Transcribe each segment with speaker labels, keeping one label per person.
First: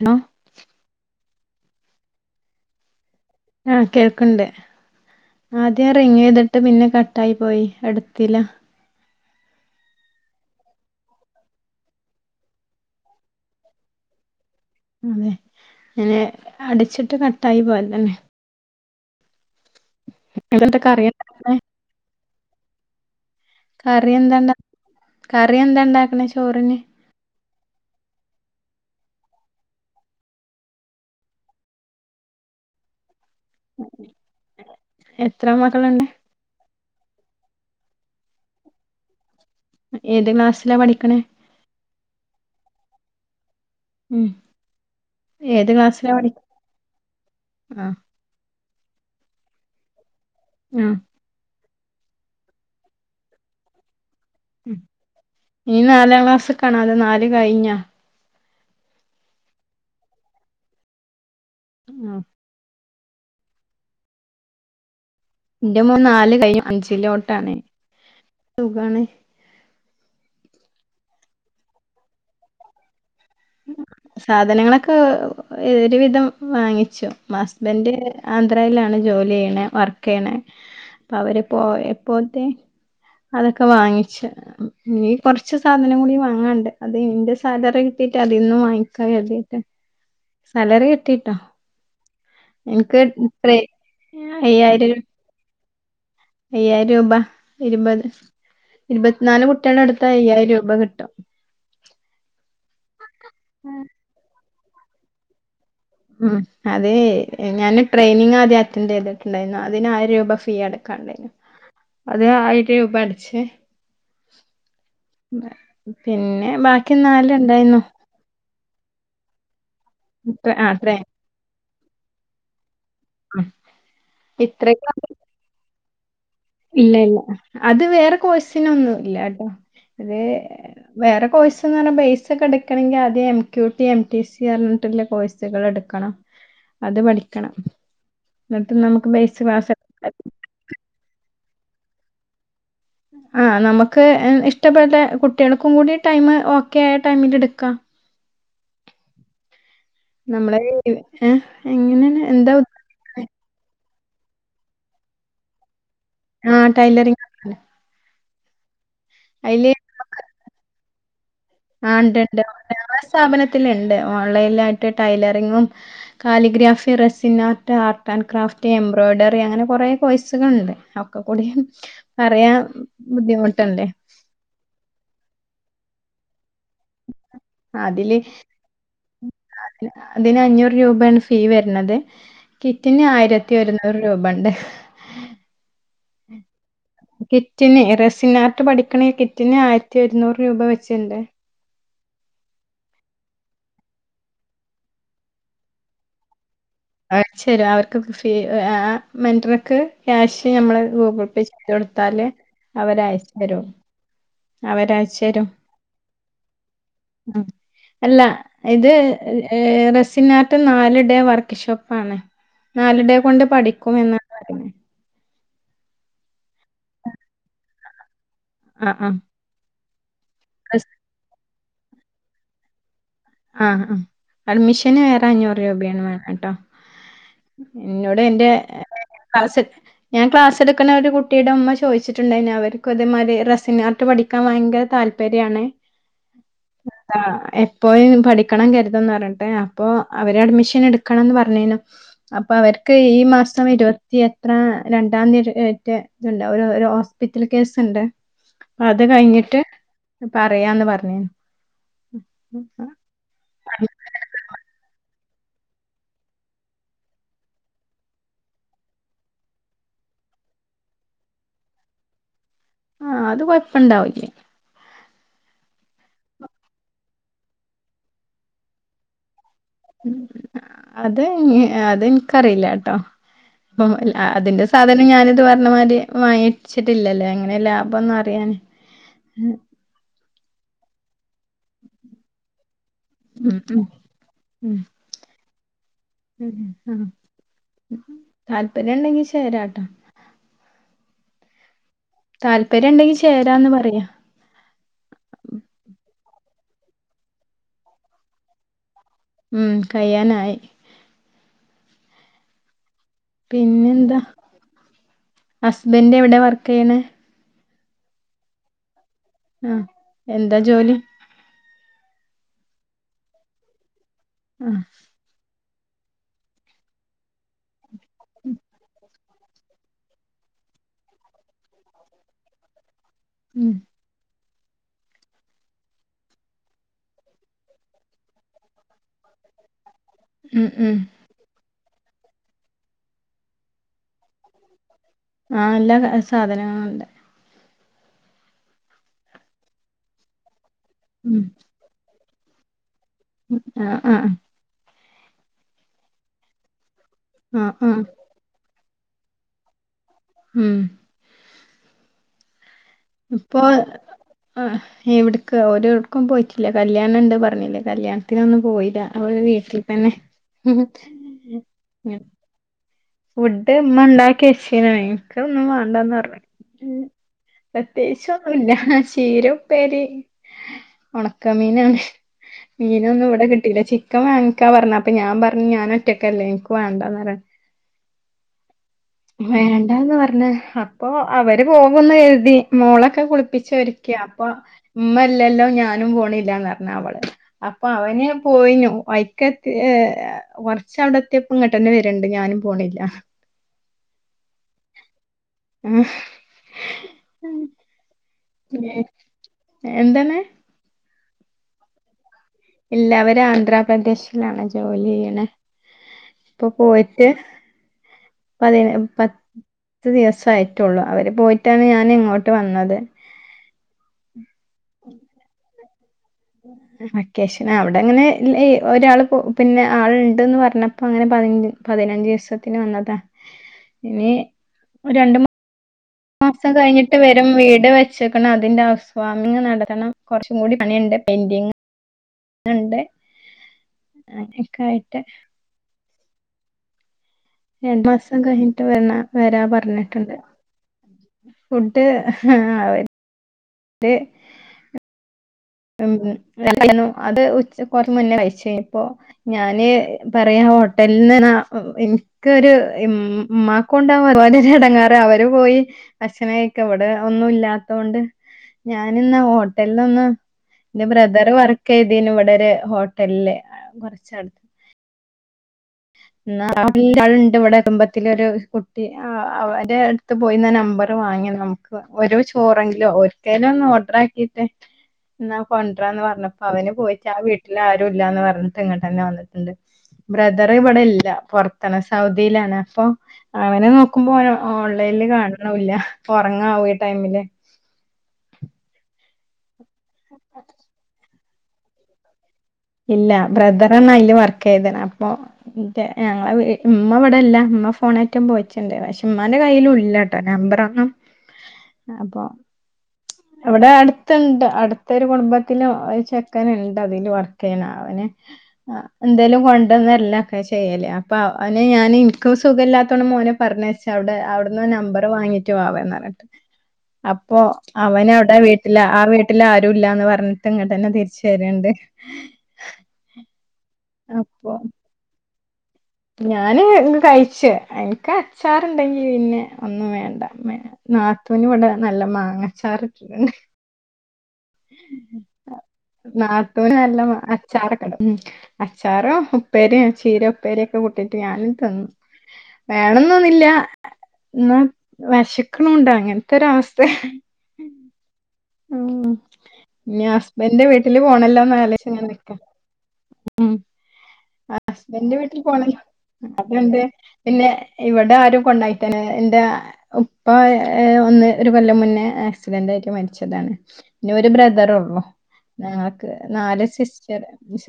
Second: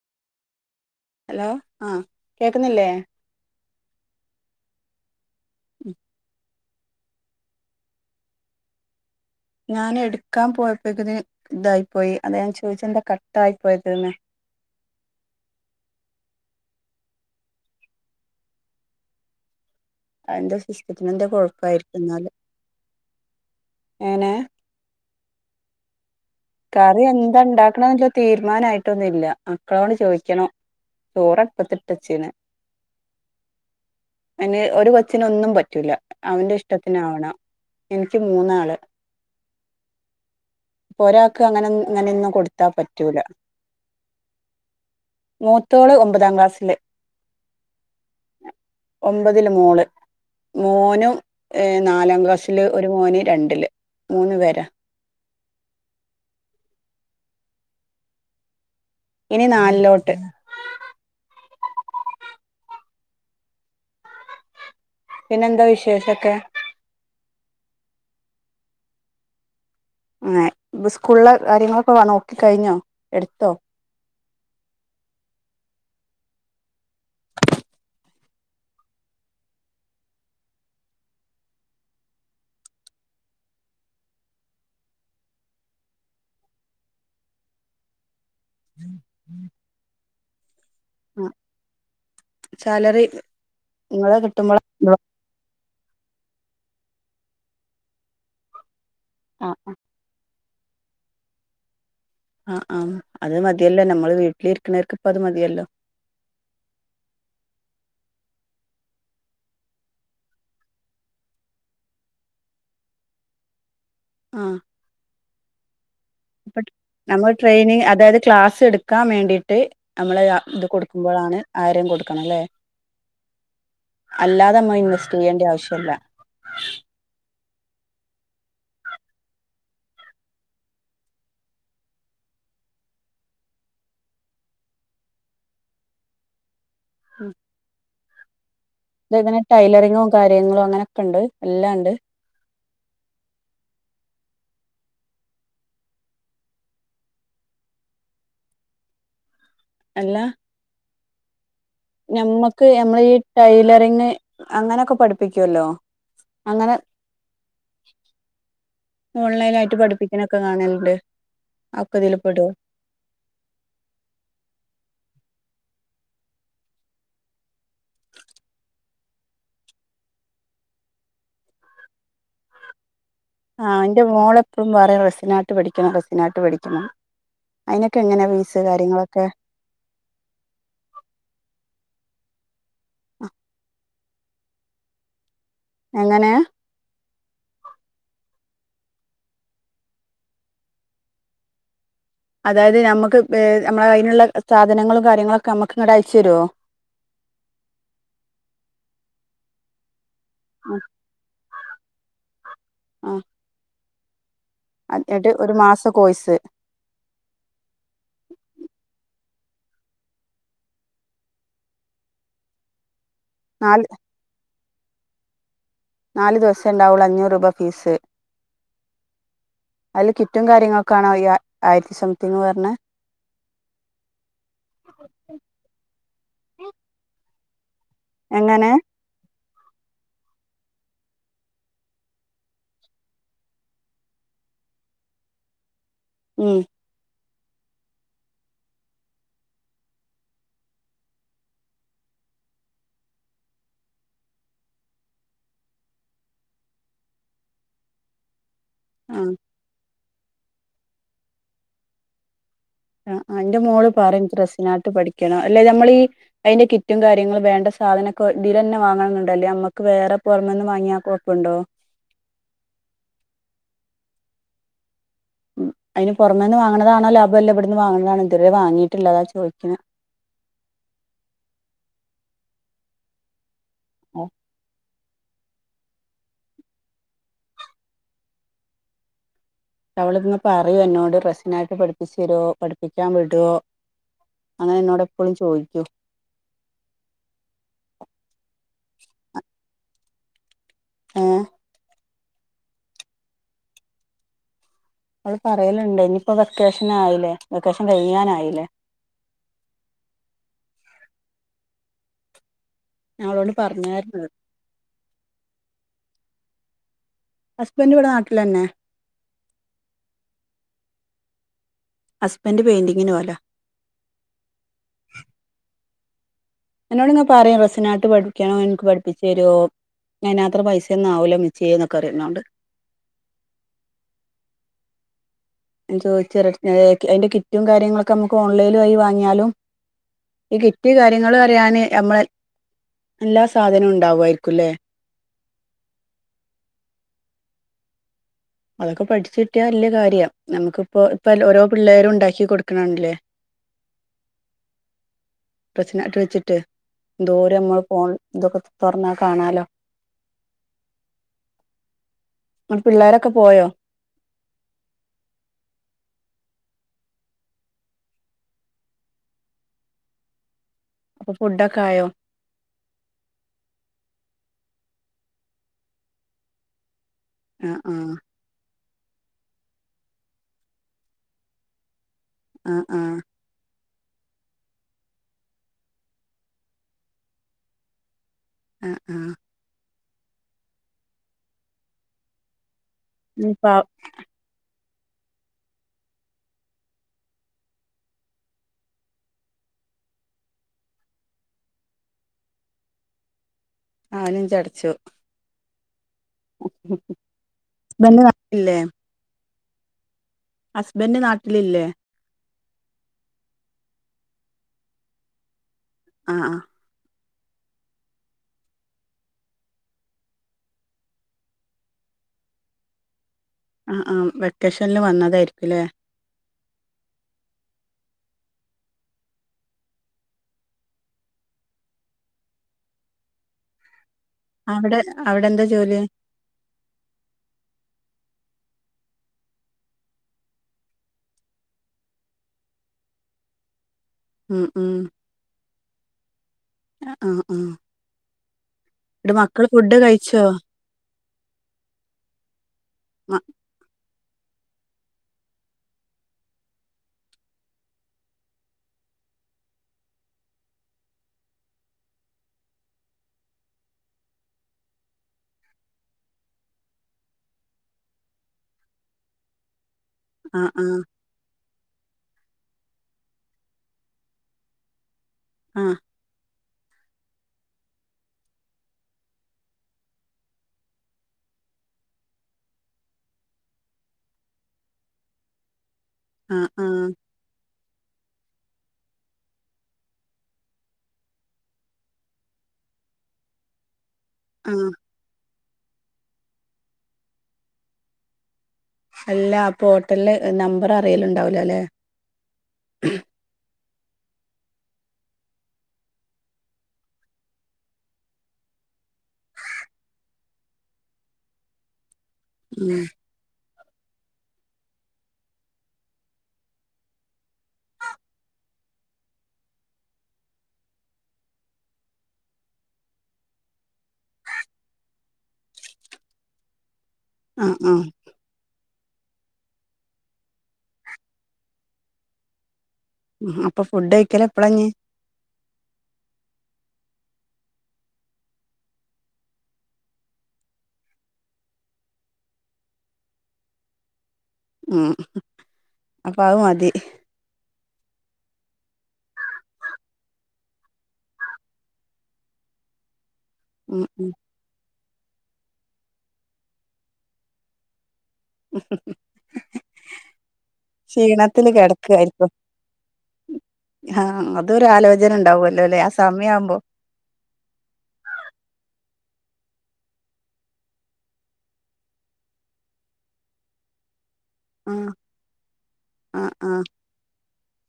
Speaker 1: Hello
Speaker 2: hello ആഹ് കേക്കുന്നില്ലേ
Speaker 1: ആഹ് കേൾക്ക്ണ്ട് ആദ്യെ [unintelligible] ത് ഇട്ട് പിന്നെ കട്ടായി പോയി എടുത്തില്ല
Speaker 2: ഞാൻ എടുക്കാൻ പോയപ്പോക്കന് ഇതായിപ്പോയി അതാ ഞാൻ ചോദിച്ച എന്താ കട്ടായി പോയതെന്ന്
Speaker 1: അതെ അനെ അടിച്ചിട്ട് കട്ടായി പോയലന്നെ
Speaker 2: എന്റെ
Speaker 1: എന്നിട്ട് കറി എന്താ
Speaker 2: സിസ്റ്റത്തിന്ന്ന്തോ കൊഴപ്പായിരിക്കു എന്നാല്
Speaker 1: കറി
Speaker 2: ഏനെ
Speaker 1: എന്താണ്ടാ കറി എന്താണ്ടാ [inaudible]
Speaker 2: കറി എന്താണ്ടാ ക്ക്ണ യ്ച്ച തീരുമാനായിട്ടൊന്നും ഇല്ല അക്കളോണ്ട് ചോദിക്കണം ചോറ്ടുപ്പത്തിട്ട്ച്ചീണ് അയ്ന് ഒരു കൊച്ചിന്
Speaker 1: എത്ര
Speaker 2: ഒന്നും പറ്റൂല്ല
Speaker 1: മക്കളുണ്ട്
Speaker 2: അവന്റെ ഇഷ്ടത്തി ത്തിനാവണം എനിക്ക് മൂന്നാള്
Speaker 1: ഏത് ക്ലാസ്സിലാ
Speaker 2: ഇപ്പൊ
Speaker 1: പഠിക്ക്ണേ?
Speaker 2: ഒരാൾക്ക് അങ്ങനെ അങ്ങനെയൊന്നും കൊടുത്താ പറ്റൂല
Speaker 1: ഉം ഏത്
Speaker 2: മൂത്തോള്
Speaker 1: ക്ലാസിലാ പഠി
Speaker 2: ഒമ്പതാം ക്ലാസ്സില്
Speaker 1: ആഹ്
Speaker 2: ഒമ്പതില് മോള്
Speaker 1: ആഹ്
Speaker 2: മോനും നാലാം ക്ലാസ്സില് ഒരു മോന് രണ്ടില് മൂന്ന് പേരാ
Speaker 1: ഇനീ നാലാം ക്ലാസ്ക്കാണാ അതോ നാല് കഴിഞ്ഞാ
Speaker 2: ഇനി നാലിലോട്ട്
Speaker 1: ആഹ്
Speaker 2: പിന്നെന്താ
Speaker 1: എന്റെ മോൻ
Speaker 2: വിശേഷൊക്കെ
Speaker 1: നാല് കഴിഞ്ഞു അഞ്ചിലോ ട്ടാണ് സുഖാണ്
Speaker 2: ഏഹ് സ്കൂളിലെ കാര്യങ്ങളൊക്കെ നോക്കി കഴിഞ്ഞോ എടുത്തോ
Speaker 1: സാധനങ്ങളൊക്കെ ഏഹ് ഒരു വിധം വാങ്ങിച്ചു ഹസ്ബൻഡ് ആന്ധ്രയിലാണ് ജോലി ചെയ്യണ വർക്ക് ചെയ്യണേ അവര്പ്പോ എപ്പോത്തെ അതൊക്കെ വാങ്ങിച്ചു ഇനി കൊറച്ച് സാധനം കൂടി വാങ്ങാണ്ട് അത് ഇന്റെ സാലറി കിട്ടീട്ട് അതിന്ന് വാങ്ങിക്കാ കര്തിട്ട് സാലറി
Speaker 2: ആ
Speaker 1: കിട്ടിട്ടോ എനിക്ക്
Speaker 2: സാലറി
Speaker 1: ത്ര
Speaker 2: നിങ്ങളെ കിട്ടുമ്പോൾ
Speaker 1: അയ്യായിരം അയ്യായിരം രൂപ ഇരുപത് ഇരുപത്തിനാല്
Speaker 2: ആ
Speaker 1: കുട്ടികളുടെടുത്ത അയ്യായിരം [unintelligible] കിട്ടും
Speaker 2: ആഹ് ആഹ് അത് മതിയല്ല നമ്മള് വീ [unintelligible] അത് മതിയല്ലോ
Speaker 1: ഉം അതേ ഞാന് ട്രെയിനിങ് ആദ്യം അറ്റൻഡ് ചെയ്തിട്ടുണ്ടായിരുന്നു അതിനായിരം രൂപ ഫീ അടക്കാണ്ടായിരുന്നു അത് ആയിരം രൂപ അടച്ച്
Speaker 2: ആഹ്
Speaker 1: [unintelligible]
Speaker 2: അപ്പട്
Speaker 1: ബാക്കി
Speaker 2: നമ്മൾ
Speaker 1: നാലുണ്ടായിരുന്നു
Speaker 2: ട്രെയിനിങ് അതായത് ക്ലാസ് എടു ക്കാൻ വേണ്ടീട്ട് നമ്മള് അ
Speaker 1: ഇത്ര ആ
Speaker 2: ഇത്
Speaker 1: അത്രേ
Speaker 2: കൊടുക്കുമ്പോഴാണ് ആയിരം കൊടുക്കണല്ലേ
Speaker 1: ഉം.
Speaker 2: അല്ലാതെ അമ്മ
Speaker 1: ഇത്രയൊക്കെ
Speaker 2: ഇൻവെസ്റ്റ് ചെയ്യേണ്ടി ആവശ്യില്ല.
Speaker 1: ഇല്ല ഇല്ല അത് വേറെ കോഴ്സിനൊന്നും ഇല്ലാട്ടോ. ഇത് വേറെ കോഴ്സന്ന് പറഞ്ഞ ബേസ് ഒക്കെ എടുക്കണങ്കിൽ ആദ്യം M. Q. T, M. T. C പറഞ്ഞിട്ടുള്ള കോഴ്സുകൾ എടുക്കണം അത് പഠിക്കണം എന്നിട്ട് നമുക്ക്
Speaker 2: [unintelligible]
Speaker 1: ബേസ്
Speaker 2: ഇങ്ങനെ
Speaker 1: ക്ലാസ്
Speaker 2: ടൈലറിങ്ങും കാര്യങ്ങളും അങ്ങനെയൊക്കെ ഇണ്ട് എല്ലാണ്ട്
Speaker 1: ആ നമുക്ക് ഇഷ്ടപ്പെട്ട കുട്ടികൾക്കും കൂടി ടൈമ് ഓക്കെ ആയ ടൈമില് എടുക്കാ
Speaker 2: എല്ലാ
Speaker 1: നമ്മളെ [unintelligible] ഏഹ് എങ്ങനെയാണ് എന്താ
Speaker 2: ഞമ്മക്ക് ഞമ്മള ഈ
Speaker 1: ഉദ്ദേശിക്കുന്നത്?
Speaker 2: ടൈലറിങ് അങ്ങനെക്കെ പഠിപ്പിക്കുല്ലോ
Speaker 1: ആഹ് ടൈലറി [unintelligible]
Speaker 2: ഓൺലൈനായിട്ട് പഠിപ്പിക്കണൊക്കെ കാണലുണ്ട്
Speaker 1: ആ
Speaker 2: അതൊക്കെ ഇതില്
Speaker 1: ണ്ട്ണ്ട്
Speaker 2: പെടുവോ
Speaker 1: വേറെ സ്ഥാപനത്തില്ണ്ട് ഓൺലൈനിലായിട്ട് ടൈല് എങ്ങും calligraph, resin art art and craft embroidery അങ്ങനെ കുറെ കോഴ്സുകളുണ്ട് ഒക്കെ കൂടി പറയാ
Speaker 2: ആഹ് എന്റെ മോളെപ്പഴും പറയും റെസിനാട്ട് പഠി ക്കണം റെസിനാട്ട് പഠി
Speaker 1: അതില്
Speaker 2: കാര്യങ്ങളൊക്കെ
Speaker 1: അതിന് അഞ്ഞൂറ് രൂപയാണ് ഫീ വരണത് കിറ്റിന് ആയിരത്തി ഒരുന്നൂറ് രൂപുണ്ട്
Speaker 2: എങ്ങനെയാ
Speaker 1: കിറ്റിന് റെസിനാർട്ട് പഠിക്കണ കിറ്റിന് ആയിരത്തി ഒരുന്നൂറ് രൂപ വെച്ച്ണ്ട്
Speaker 2: അതായത് നമ്മുക്ക് ഏഹ് നമ്മള അയിനൊള്ള സാധനങ്ങളും കാര്യങ്ങളൊക്കെ നമ്മുക്ക് ഇങ്ങടയച്ചുരുവോ?
Speaker 1: അയച്ചരും അവർക് ഫീ ആഹ് മെന്റർക്ക്‌ ക്യാഷ് നമ്മള് ഗൂഗിൾ പേ ചെ ഇട്ടു കൊടുത്താല്
Speaker 2: ആഹ്
Speaker 1: അവരയച്ച് തരോം
Speaker 2: എന്നിട്ട്
Speaker 1: അവരയച്ചരും
Speaker 2: ഒരു മാസ കോഴ്സ്
Speaker 1: ഉം അല്ല ഇത് ഏഹ് റെസിനാട്ട് നാല് ടെ വർക്ക് ഷോപ്പാണ് നാല് ടെ കൊണ്ട്
Speaker 2: നാല്
Speaker 1: പഠിക്കും എന്നാണ് പറയുന്നേ
Speaker 2: നാലു ദിവസേ ഇണ്ടാവുള്ളൂ അഞ്ഞൂറ് രൂപ ഫീസ്
Speaker 1: ആ ആ
Speaker 2: അല്ല കി റ്റും
Speaker 1: റസ്-
Speaker 2: കാര്യങ്ങൾക്കാണോ ഈ ആ ആയിരത്തി സംതിങ് പറഞ്ഞെ
Speaker 1: ആഹ് ഹ് അഡ്മിഷന് വേറെ അഞ്ഞൂറ് രൂപയാണ് വേണം ട്ടോ എന്നോട് എന്റെ
Speaker 2: എങ്ങനെ
Speaker 1: ക്ലാസ് ഞാൻ ക്ലാസ് എടുക്കുന്ന ഒരു കുട്ടിയുടെ അമ്മ ചോദിച്ചിട്ടുണ്ടായി അവർക്കും ഇതേ മാതിരി റെസിംഗ ആർട്ട് പഠിക്കാൻ ഭയങ്കര താല്പര്യണ
Speaker 2: ഉം
Speaker 1: എ പ്പോയി പഠിക്കണം കരുതന്ന് പറഞ്ഞട്ടെ അപ്പൊ അവര് അഡ്മിഷൻ എടുക്കണംന്ന് പറഞ്ഞിനു അപ്പൊ അവർക്ക് ഈ മാസം ഇരുപത്തി എത്ര രണ്ടാം തീയതി ഇറ്റ് ഒരു ഹോസ്പിറ്റൽ കേസ് ഉണ്ട് അത്
Speaker 2: ആഹ്
Speaker 1: കഴിഞ്ഞിട്ട് പറയാന്ന് പറഞ്ഞേനു
Speaker 2: ആ എന്റെ മോള് പറഞ്ഞ് റ സിനാട്ട് പഠിക്ക അല്ലെ നമ്മൾ ഈ അതിന്റെ കിറ്റും കാര്യങ്ങളും വേണ്ട സാധനൊക്കെ ഇതില തന്നെ വാങ്ങണം എന്നുണ്ടോ അല്ലെ നമ്മുക്ക് വേറെ പുറമന്ന് വാങ്ങിയാൽ കുഴപ്പുണ്ടോ
Speaker 1: ആ അത് കൊഴപ്പ ഇണ്ടാവില്ലേ
Speaker 2: ഉ അതിന് പുറമേ നിന്ന് വാങ്ങണതാണോ ലാഭമല്ല ഇവിടുന്ന് വാണതാണോ ഇതുവരെ വാങ്ങീട്ടില്ലാതാ ചോദിക്കുന്നെ
Speaker 1: അത് അത് എനിക്കറിയില്ല ട്ടോ അതിന്റെ സാധ അ ഞാനിത് പറഞ്ഞ മാതിരി വാങ്ങിച്ചിട്ടില്ലല്ലേ അങ്ങനെ ലാഭം ഒന്നും അറിയാന്
Speaker 2: അവളന്ന പറയൂ എന്നോട് റസ് നായിട്ട് പഠിപ്പിച്ചു യരോ പഠിപ്പിക്കാൻ വിടോ
Speaker 1: ഉം
Speaker 2: അങ്ങന
Speaker 1: ഉം
Speaker 2: എന്നോട് എപ്പളും ചോദിക്കു
Speaker 1: ഉം ഉം, ഉം. താല്പര്യം ഉണ്ടെങ്കി ചേരാട്ടോ
Speaker 2: ഏഹ്
Speaker 1: താല്പര്യം ഉണ്ടെങ്കി ചേരാന്ന് പറയാ
Speaker 2: അവള് പറയലണ്ട് ഇനിയിപ്പോ വെക്കേഷൻ ആയില്ലേ വെക്കേഷൻ കഴിയാനായില്ലേ
Speaker 1: ഉം കഴ്യാനായി
Speaker 2: ഞാൻ അവളോട്
Speaker 1: പിന്നെ എന്താ
Speaker 2: പറഞ്ഞായിരുന്നു
Speaker 1: ഹാസ് ബൻഡ് എവിടെ വർക്ക് ചെയ്യണ്
Speaker 2: ഹസ്ബൻഡ് ഇവിടെ നാട്ടിലന്നെ
Speaker 1: ആ എന്താ ജോലി
Speaker 2: ഹസ്ബന്ഡ് പെയിന്റിങ്ങിിനു പോവലാ
Speaker 1: ആഹ്
Speaker 2: എന്നോടിനു പറയുംം റസിനാ് പഠിക്കണോ എനിക് പഠിപ്പി ചെറോ ഞൻത്ര പൈസ ഒന്നും അവുല അമ്മച്ചിയെ എന്നൊക്കെ അറിയുന്നോണ്ട്
Speaker 1: ഉം
Speaker 2: ചോദിച്ചറി അതിന്റെ കിറ്റും കാര്യങ്ങളൊക്കെ നമുക്ക് ഓൺലൈന ആയി വാങ്ങിയാലും ഈ
Speaker 1: ഉം
Speaker 2: കിറ്റ്
Speaker 1: ഉം
Speaker 2: കാര്യങ്ങൾ പറയാന് നമ്മളെ എല്ലാ സാധനവും ഉണ്ടാവുായിരിക്കുംല്ലേ
Speaker 1: അ എല്ലാ സാധനങ്ങളുണ്ട്
Speaker 2: അതൊക്കെ പഠിച്ചു കിട്ടിയാല് നല്ല കാര്യം നമുക്ക് ഇപ്പോ ഇപ്പ ഓരോ പിള്ളേും ഉണ്ടാ ക്ക് കൊടുക്കണ കണ്ടിലെ
Speaker 1: ആ അ
Speaker 2: പസ്നാട്ടവെച്ചിട്ട് ദൂരെ
Speaker 1: ആഹ്
Speaker 2: നമ്മൾ പോ
Speaker 1: ആഹ്
Speaker 2: ഇതൊക്കെ തുറന്ന കാണാലോ
Speaker 1: ഉം
Speaker 2: നമ്മുടെ പിള്ളേരൊക്കെ
Speaker 1: ഇപ്പൊ
Speaker 2: പോയോ
Speaker 1: ഏഹ് എവിടക്ക് ഓരോർക്കും പോയിട്ട ഇല്ല കല്യാണണ്ട് പറഞ്ഞില്ലേ കല്യാണത്തിനൊന്നും പോയില്ല അവര് വീട്ടിൽ തന്നെ മ്മ്
Speaker 2: അപ്പൊ ഫുഡൊക്കെ ആയോ
Speaker 1: ഉ ഫുഡ്മ്മ ഉണ്ടാക്കിച്ചീന എനിക്ക് ഒന്നും വേണ്ടന്ന് പറഞ്
Speaker 2: ആ ആ
Speaker 1: പ്രതേകിച്ചൊന്നുല ചീര ഉപ്പരി ഉണക്കമീനാണ്
Speaker 2: ആ ആ
Speaker 1: മീനൊന്നും ഇവിടെ കിട്ടില്ല ചി ക്കെ വാങ്ങിക്കാ പറഞ്ഞ് അപ്പൊ ഞാൻ പറഞ് ഞൻ ഒറ്റൊക്കല്ലേ എനിക്ക് വേണ്ടാന്ന പറ-
Speaker 2: അഹ്
Speaker 1: ഹേ [unintelligible] ഞാൻ ന്ന് പറഞ്ഞ അപ്പൊ അവര് പോകുന്നു എഴുതി മോളൊക്കെ
Speaker 2: ഇനിയിപ്പോ
Speaker 1: കുളിപ്പിച്ചൊരുക്കിയ അപ്പൊ ഉമ്മല്ലല്ലോ ഞാനും പോണില്ലാന്ന് പറഞ് അവള് അപ്പൊ അവന് പോയിനു വൈക്കത്തി ഏഹ് കുറച്ചവിടത്തിപ്പോ ഇങ്ങോട്ടന്നെ വരുണ്ട് ഞാനും പോണില്ല.
Speaker 2: അവനും ചടച്ചു
Speaker 1: ഉം
Speaker 2: [unintelligible]
Speaker 1: എന്താണ്
Speaker 2: ഹസ്ബൻഡ് നാട്ടിലില്ലേ?
Speaker 1: ഇല്ല അവര് ആന്ധ്രാപ്രദേശിലാണ് ജോലി ചെയ്യണ്.
Speaker 2: ആഹ്
Speaker 1: ഇപ്പൊ പോയി റ്റ് പത്ത് ദിവസായിട്ടുള്ളൂ അവര് പോയിട്ടാണ് ഞാൻ ഇങ്ങോട്ട് വന്നത്.
Speaker 2: ആ ആ വെക്കേഷനിൽ വന്നതായിരിക്കുംല്ലേ?
Speaker 1: വെക്കേഷൻ അവിടെ അങ്ങനെ ഒരാൾ പിന്നെ ആളുണ്ട്ന്ന് പറഞ്ഞപ്പോ അങ്ങനെ പതിന പതിനഞ്ച് ദിവസത്തിന് വന്നതാ. ഇനി
Speaker 2: അവിടെ
Speaker 1: രണ്ട്
Speaker 2: അവിടെ എന്താ ജോലി?
Speaker 1: മാസം കഴിഞ്ഞിട്ട് വരും വീട് വെച്ചക്കണ് അതിന്റെ ഹൗസ് വാമിംഗ് നടത്തണം കുറച്ചും കൂടി പണിയുണ്ട് പെയിന്റിങ് ണ്ട് അങ്ങനക്കെ ആയിട്ട്
Speaker 2: ആ
Speaker 1: എന്ത് [unintelligible] [unintelligible] ട്ട് [unintelligible] വരാ
Speaker 2: മക്കള് ഫുഡ്
Speaker 1: പറഞ്ഞിട്ട്ണ്ട്.
Speaker 2: കഴിച്ചോ
Speaker 1: ഫുഡ് [unintelligible]
Speaker 2: ആഹ്
Speaker 1: [unintelligible] ഉം [unintelligible] അത് ഉച്ച കൊറേ മുന്നേ കയിച്ചുകഴിഞ്ഞപ്പോ ഞാന് പറയാ ഹോട്ടൽന്ന് എനിക്കൊരു ഇമ്മാക്കുണ്ടാകും അതുപോലെരു ഇടങ്ങാറ് അവര് പോയി. ഭക്ഷണം കഴിക്കാൻ ഇവടെ ഒന്നും ഇല്ലാത്തൊണ്ട് ഞാന് ന്നാ ഹോട്ടൽ ന്നൊന്ന്
Speaker 2: ആഹ്
Speaker 1: ഇന്റെ ബ്രദർ വർ കയ്തീന് ഇവിടെ ഒരു ഹോട്ടൽല്. അഅ് കുറച്ചട്
Speaker 2: ആഹ്
Speaker 1: ന്നാ ഹോട്ടൽൻ്റെ ആള്ണ്ട് വടെ കുടുംബത്തിലൊരു കുട്ടി. അവരട്ത്ത് പോയി നമ്പർ വാങ്ങി നമുക്ക് ഒരു ചോറെങ്കിലോ ഒരിക്കയ്നും ഒന്ന് ഓർഡർ ആക്കിട്ട് എന്നാ കൊൻ ണ്ട്രാ ന്ന് പറഞ്ഞപ്പോ
Speaker 2: ആഹ്
Speaker 1: അവന്
Speaker 2: ആഹ്
Speaker 1: പോയിട്ട് ആ വീ ട്ടിലാരും ഇല്ലാന്ന് പറഞ്ഞിട്ട് ഇങ്ങട്ടന്നെ വന്നിട്ട്ണ്ട്. ബ്രദ ദർ ഇവിടെ ഇല്ല. പുറത്താണ് സൗദിയിലാണ് അപ്പം അവനെ നോ ക്കുംമ്പോ ഓനെ
Speaker 2: ആഹ്
Speaker 1: ഓൺലൈനിൽ കാണ ണൂല്ല ഉറങ്ങാവു ഈ ടൈമില്.
Speaker 2: അല്ല അപ്പോ ഹോട്ടൽല് നമ്പർ അറിയല്ണ്ടാവുല ലേ.
Speaker 1: ഇല്ല ബ്രദ റ് ന്നാ അയ്ല് വർക്ക് ചെയ്ത്ണ്. അപ്പൊ ഇൻ്റെ ഞങ്ങളെ ഇമ്മ ഇവിടെല്ല. ഉമ്മ ഫോണറ്റം പോയിറ്റ്ണ്ട്. പക്ഷെ ഉമ്മാന്റെ കയ്യിലൂല്ലാട്ടോ നമ്പറൊന്നും. അപ്പം
Speaker 2: ഉം
Speaker 1: അവിടെ അടുത്ത്ണ്ട്. അടുത്ത ഒരു കുടുംബത്തില് ഒരു ചെക്കൻ ഇണ്ട്. അതിൽ വർക്ക് ചെയ്യണ അവന് എന്തേലും കൊണ്ടന്നരലൊക്കെ ചെയ്യല് അപ്പൊ അവന് ഞാന് ഇൻക്ക് സുഖ ഇല്ലാത്തോണ്ട് മോനെ പറഞ്ഞയച്ചവ്ടെ അവിട്ന്ന് നമ്പർ വാങ്ങീട്ട് വാവേംന്ന് പറഞ്ഞിട്ട് അപ്പൊ
Speaker 2: ആഹ് ആഹ്
Speaker 1: അവന അവിടെ വീട്ടില് ആ വീട്ടിൽ ആരു ഇല്ലന്ന് പറഞ്ഞിട്ട് ഇങ്ങോട്ട്ന്നെ തിരിച്ച് വരണ്ട്
Speaker 2: ആ ഇപ്പൊ ഫുഡ് കഴിക്കല
Speaker 1: അപ്പൊ
Speaker 2: എപ്പളാഞ്ഞേ
Speaker 1: ഞാന് കഴിച്ച് എനിക്ക് അച്ചാറണ്ടെങ്കി പിന്നെ ഒന്നും വേണ്ട നാത്തുന് ഇവിടെ നല്ല മാങ്ങച്ചാർ ഇട്ടിട്ടുണ്ട്
Speaker 2: ഉം അപ്പൊ അത് മതി
Speaker 1: നാത്തൂന നല്ല- അച്ചാറക്കെട ഉ അച്ചാറ് ഉപ്പേരി ചീര ഉപ്പേരിയൊക്കെ കൂട്ടിട്ട് ഞാനും തിന്നു വേണം ഒന്നുമില്ല
Speaker 2: ഉം ഉം
Speaker 1: എന്ന വെശക്കണോണ്ടാ അങ്ങനത്തെൊരു അവസ്ഥ ഉ ഞാൻ ഹസ്ബൻഡിന്റെ വീട്ടില്
Speaker 2: ക്ഷീണത്തില്
Speaker 1: പോണല്ലോന്ന് അലോചിച്ച് ഇങ്ങനെ
Speaker 2: കിടക്കായിരിക്കും
Speaker 1: നിക്കാ
Speaker 2: ആഹ് അതൊരു ആലോചന
Speaker 1: ഹസ്ബൻന്റെ വീട്ടിൽ
Speaker 2: ഉണ്ടാവുമല്ലോ ല്ലേ
Speaker 1: പോണല്ലോ
Speaker 2: ആ സമയാവുമ്പോ
Speaker 1: അതോണ്ട് പിന്നെ ഇവിടെ ആരും കൊണ്ടാക്കി തരാനില്ല എന്റെ ഉപ്പ ഒന്ന് ഒരു കൊല്ലം മുന്നേ ആക്സിഡന്റ് ആയിട്ട് മരിച്ച ച്ചതാണ് പിന്നെ ഒരു
Speaker 2: ആഹ്
Speaker 1: ബ്രദറുള്ളു ഞങ്ങക്ക്
Speaker 2: ആഹ്
Speaker 1: നാല്
Speaker 2: ആഹ്
Speaker 1: സിസ്റ്റർ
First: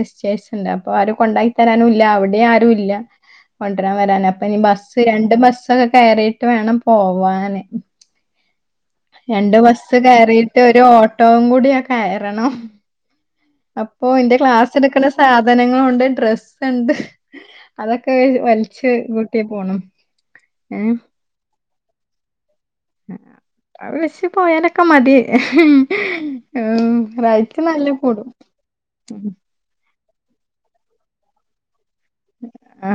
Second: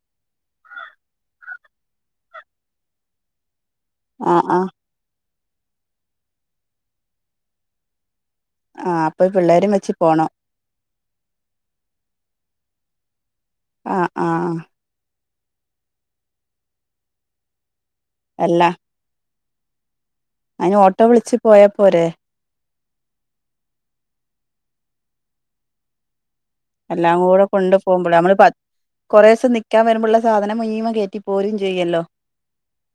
Speaker 1: വിഷേഷൊണ്ട് അപ്പൊ ആരും കൊണ്ടാക്കിത്തരാനുമില്ല അവിടെയും ആരും ഇല്ല കൊണ്ടുവരാം വരാൻ
Speaker 2: ആഹ്
Speaker 1: അപ്പൊ ഇനി
Speaker 2: ആഹ്
Speaker 1: ബസ്സ് രണ്ട് ബസ്- ബസൊക്കെ കയറിയിട്ട് വേണം പോവാന്
Speaker 2: ആഹ് അപ്പൊ
Speaker 1: രണ്ട്
Speaker 2: പിള്ളേരും വെച്ച്
Speaker 1: ബസ്സ്
Speaker 2: പോണം
Speaker 1: കയറിട്ട് ഒരു ഓട്ടോവും കൂടി കയറണം അപ്പോ
Speaker 2: ആഹ്
Speaker 1: എന്റെ
Speaker 2: ആഹ്
Speaker 1: ക്ലാസ് എടുക്കണ സ്ക്കൂ സാധനങ്ങളുണ്ട് ഡ്രസ്സ് ഇണ്ട്. അതൊക്കെ വെ
Speaker 2: അല്ല
Speaker 1: വലിച്ച് [unintelligible] [unintelligible] പോണം
Speaker 2: അയിന്
Speaker 1: ഏഹ്
Speaker 2: ഓട്ടോ വിളിച്ചു പോയാ പോരേ?
Speaker 1: അത് വിളിച്ച് പോയാലൊക്കെ മതി.
Speaker 2: എല്ലാം കൂടെ
Speaker 1: റൈറ്റ്
Speaker 2: കൊണ്ടു
Speaker 1: നല്ല
Speaker 2: പോകുമ്പോളെ
Speaker 1: കൂടും
Speaker 2: നമ്മള് കുറേ ദിവസം നിക്കാൻ വരുമ്പോഴുള്ള- സാധനം മുനീമം കയറ്റി പോരും ചെയ്യല്ലോ
Speaker 1: ആ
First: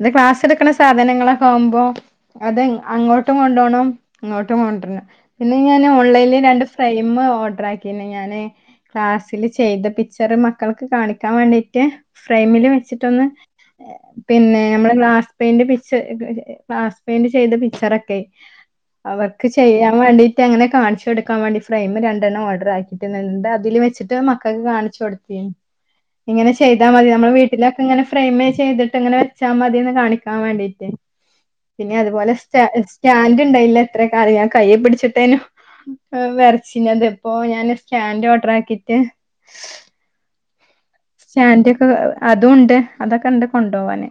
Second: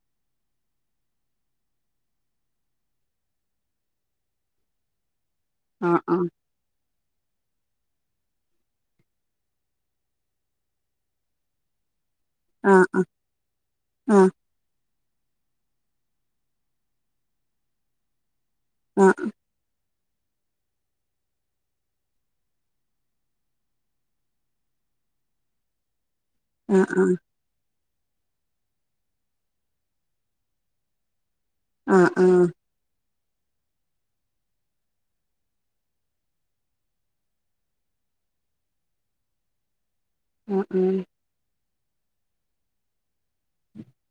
Speaker 1: ഇത് ക്ലാസ് എടുക്കണ സാധനങ്ങളൊക്കെ ആവുമ്പോ അത് അങ്ങോട്ടും കൊണ്ടുപോണം ഇങ്ങോട്ടും കൊണ്ടുവണം പിന്നെ ഞാൻ
Speaker 2: ആഹ് ആഹ്
Speaker 1: ഓൺലൈനിൽ രണ്ട് ഫ്രെയ്മ് ഓർഡർ ആക്കി പിന്നെ ഞാന് ക്ലാസ്സില് ചെയ്ത പിക്ച്ചർ മക്കൾക്ക് കാണിക്കാൻ വേണ്ടീട്ട് ഫ്രെയിമില്
Speaker 2: ആഹ്
Speaker 1: വെച്ചിട്ട്
Speaker 2: ആഹ്
Speaker 1: പിന്നെ നമ്മൾ ഗ്ലാസ് പെയിന്റ് ഗ്ലാസ് പെയിന്റ് ചെയ്ത പിക്ച്ചറൊക്കെ
Speaker 2: ആഹ്
Speaker 1: അവർക്ക് ചെയ്യാം കൊടുക്കാൻ വേണ്ടീട്ട് അങ്ങനെ കാണിച്ചു കൊടുക്കാൻ വേണ്ടി ഫ്രൈയ്മ് രണ്ടെണ്ണം ഓർഡർ ആക്കി ട്ടുണ്ട് എന്നിട്ട് അതില് വെച്ചിട്ട് മക്കൾക്ക് കാണിച്ചു കൊടുത്തി ഇങ്ങനെ
Speaker 2: ആഹ്
Speaker 1: ചെയ്താൽ മതി
Speaker 2: ആഹ്
Speaker 1: നമ്മുടെ വീട്ടിലെ ഇങ്ങനെ ഫ്രെയ്മ് ചെയ്തിട്ടിങ്ങനെ വെച്ചാ മതീന്ന് കാണിക്കാൻ വേണ്ടീട്ട് പിന്നെ
Speaker 2: ആഹ് ആഹ്
Speaker 1: അതുപോലെ സ്‌റ്റ
Speaker 2: ആഹ്
Speaker 1: സ്റ്റാൻഡ് ഉണ്ടായില്ല ഇത്രയും കാലം ഞാൻ കയ്യെ പിടിച്ചിട്ടായിനു വരച്ചിനത് ഇപ്പൊ ഞാന് സ്റ്റാൻഡ് ഓർഡർ ആക്കിട്ട്
Speaker 2: ആ ആഹ
Speaker 1: [unintelligible] അതും ഉണ്ട് അതൊക്കെ ഇണ്ട് കൊണ്ടുപോവാന്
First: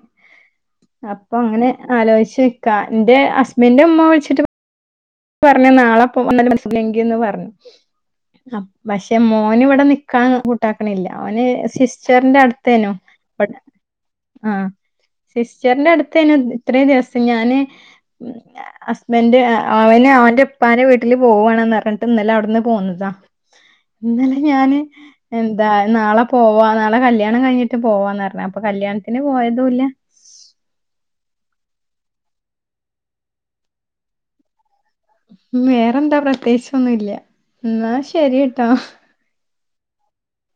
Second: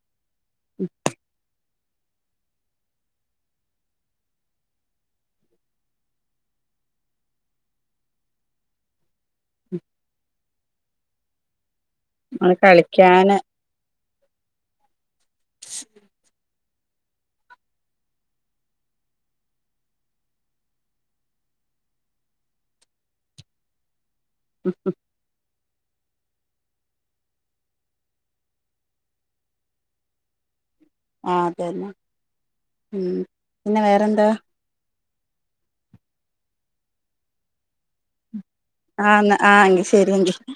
Speaker 1: അപ്പൊ അങ്ങനെ ആലോചിച്ച് നിക്കാ എന്റെ ഹസ്ബൻഡിന്റെ ഉമ്മ വിളിച്ചിട്ട് പറഞ്ഞു നാളെപ്പോ [unintelligible] പറഞ്ഞു പക്ഷെ മോന് ഇവിടെ നിക്കാൻ- കൂട്ടാക്കണില്ല അവന്- സിസ്റ്ററിന്റെ
Speaker 2: നമ്മള്
Speaker 1: അടുത്തേനു
Speaker 2: കളിക്കാന്
Speaker 1: [unintelligible] - ആഹ് സിസ്റ്ററിന്റെ അടുത്തേന്ന ഇത്രേം ദിവസം ഞാന് ഹസ്ബൻഡ് അവന് അവന്റെ ഇപ്പാന്റെ വീട്ടില് പോവണന്ന് പറഞ്ഞിട്ട് ഇന്നലെ അവിടുന്ന് പോന്നതാ ഇന്നലെ ഞാന് എ അതാ നാളെ പോവാ നാളെ കല്യാണം കഴിഞ്ഞിട്ട് പോവാന്ന് പറഞ്ഞു അപ്പൊ കല്യാണത്തിന് പോയതൂല്ല-
Speaker 2: ആ അതന്നെ ഉം പിന്നെ വേറെന്താ
Speaker 1: വേറെന്താ പ്രത്യേകിച്ച ഒന്നുല്ല എന്നാ ശരി ട്ടാ
Speaker 2: ആ എങ്കി ശരി എങ്കി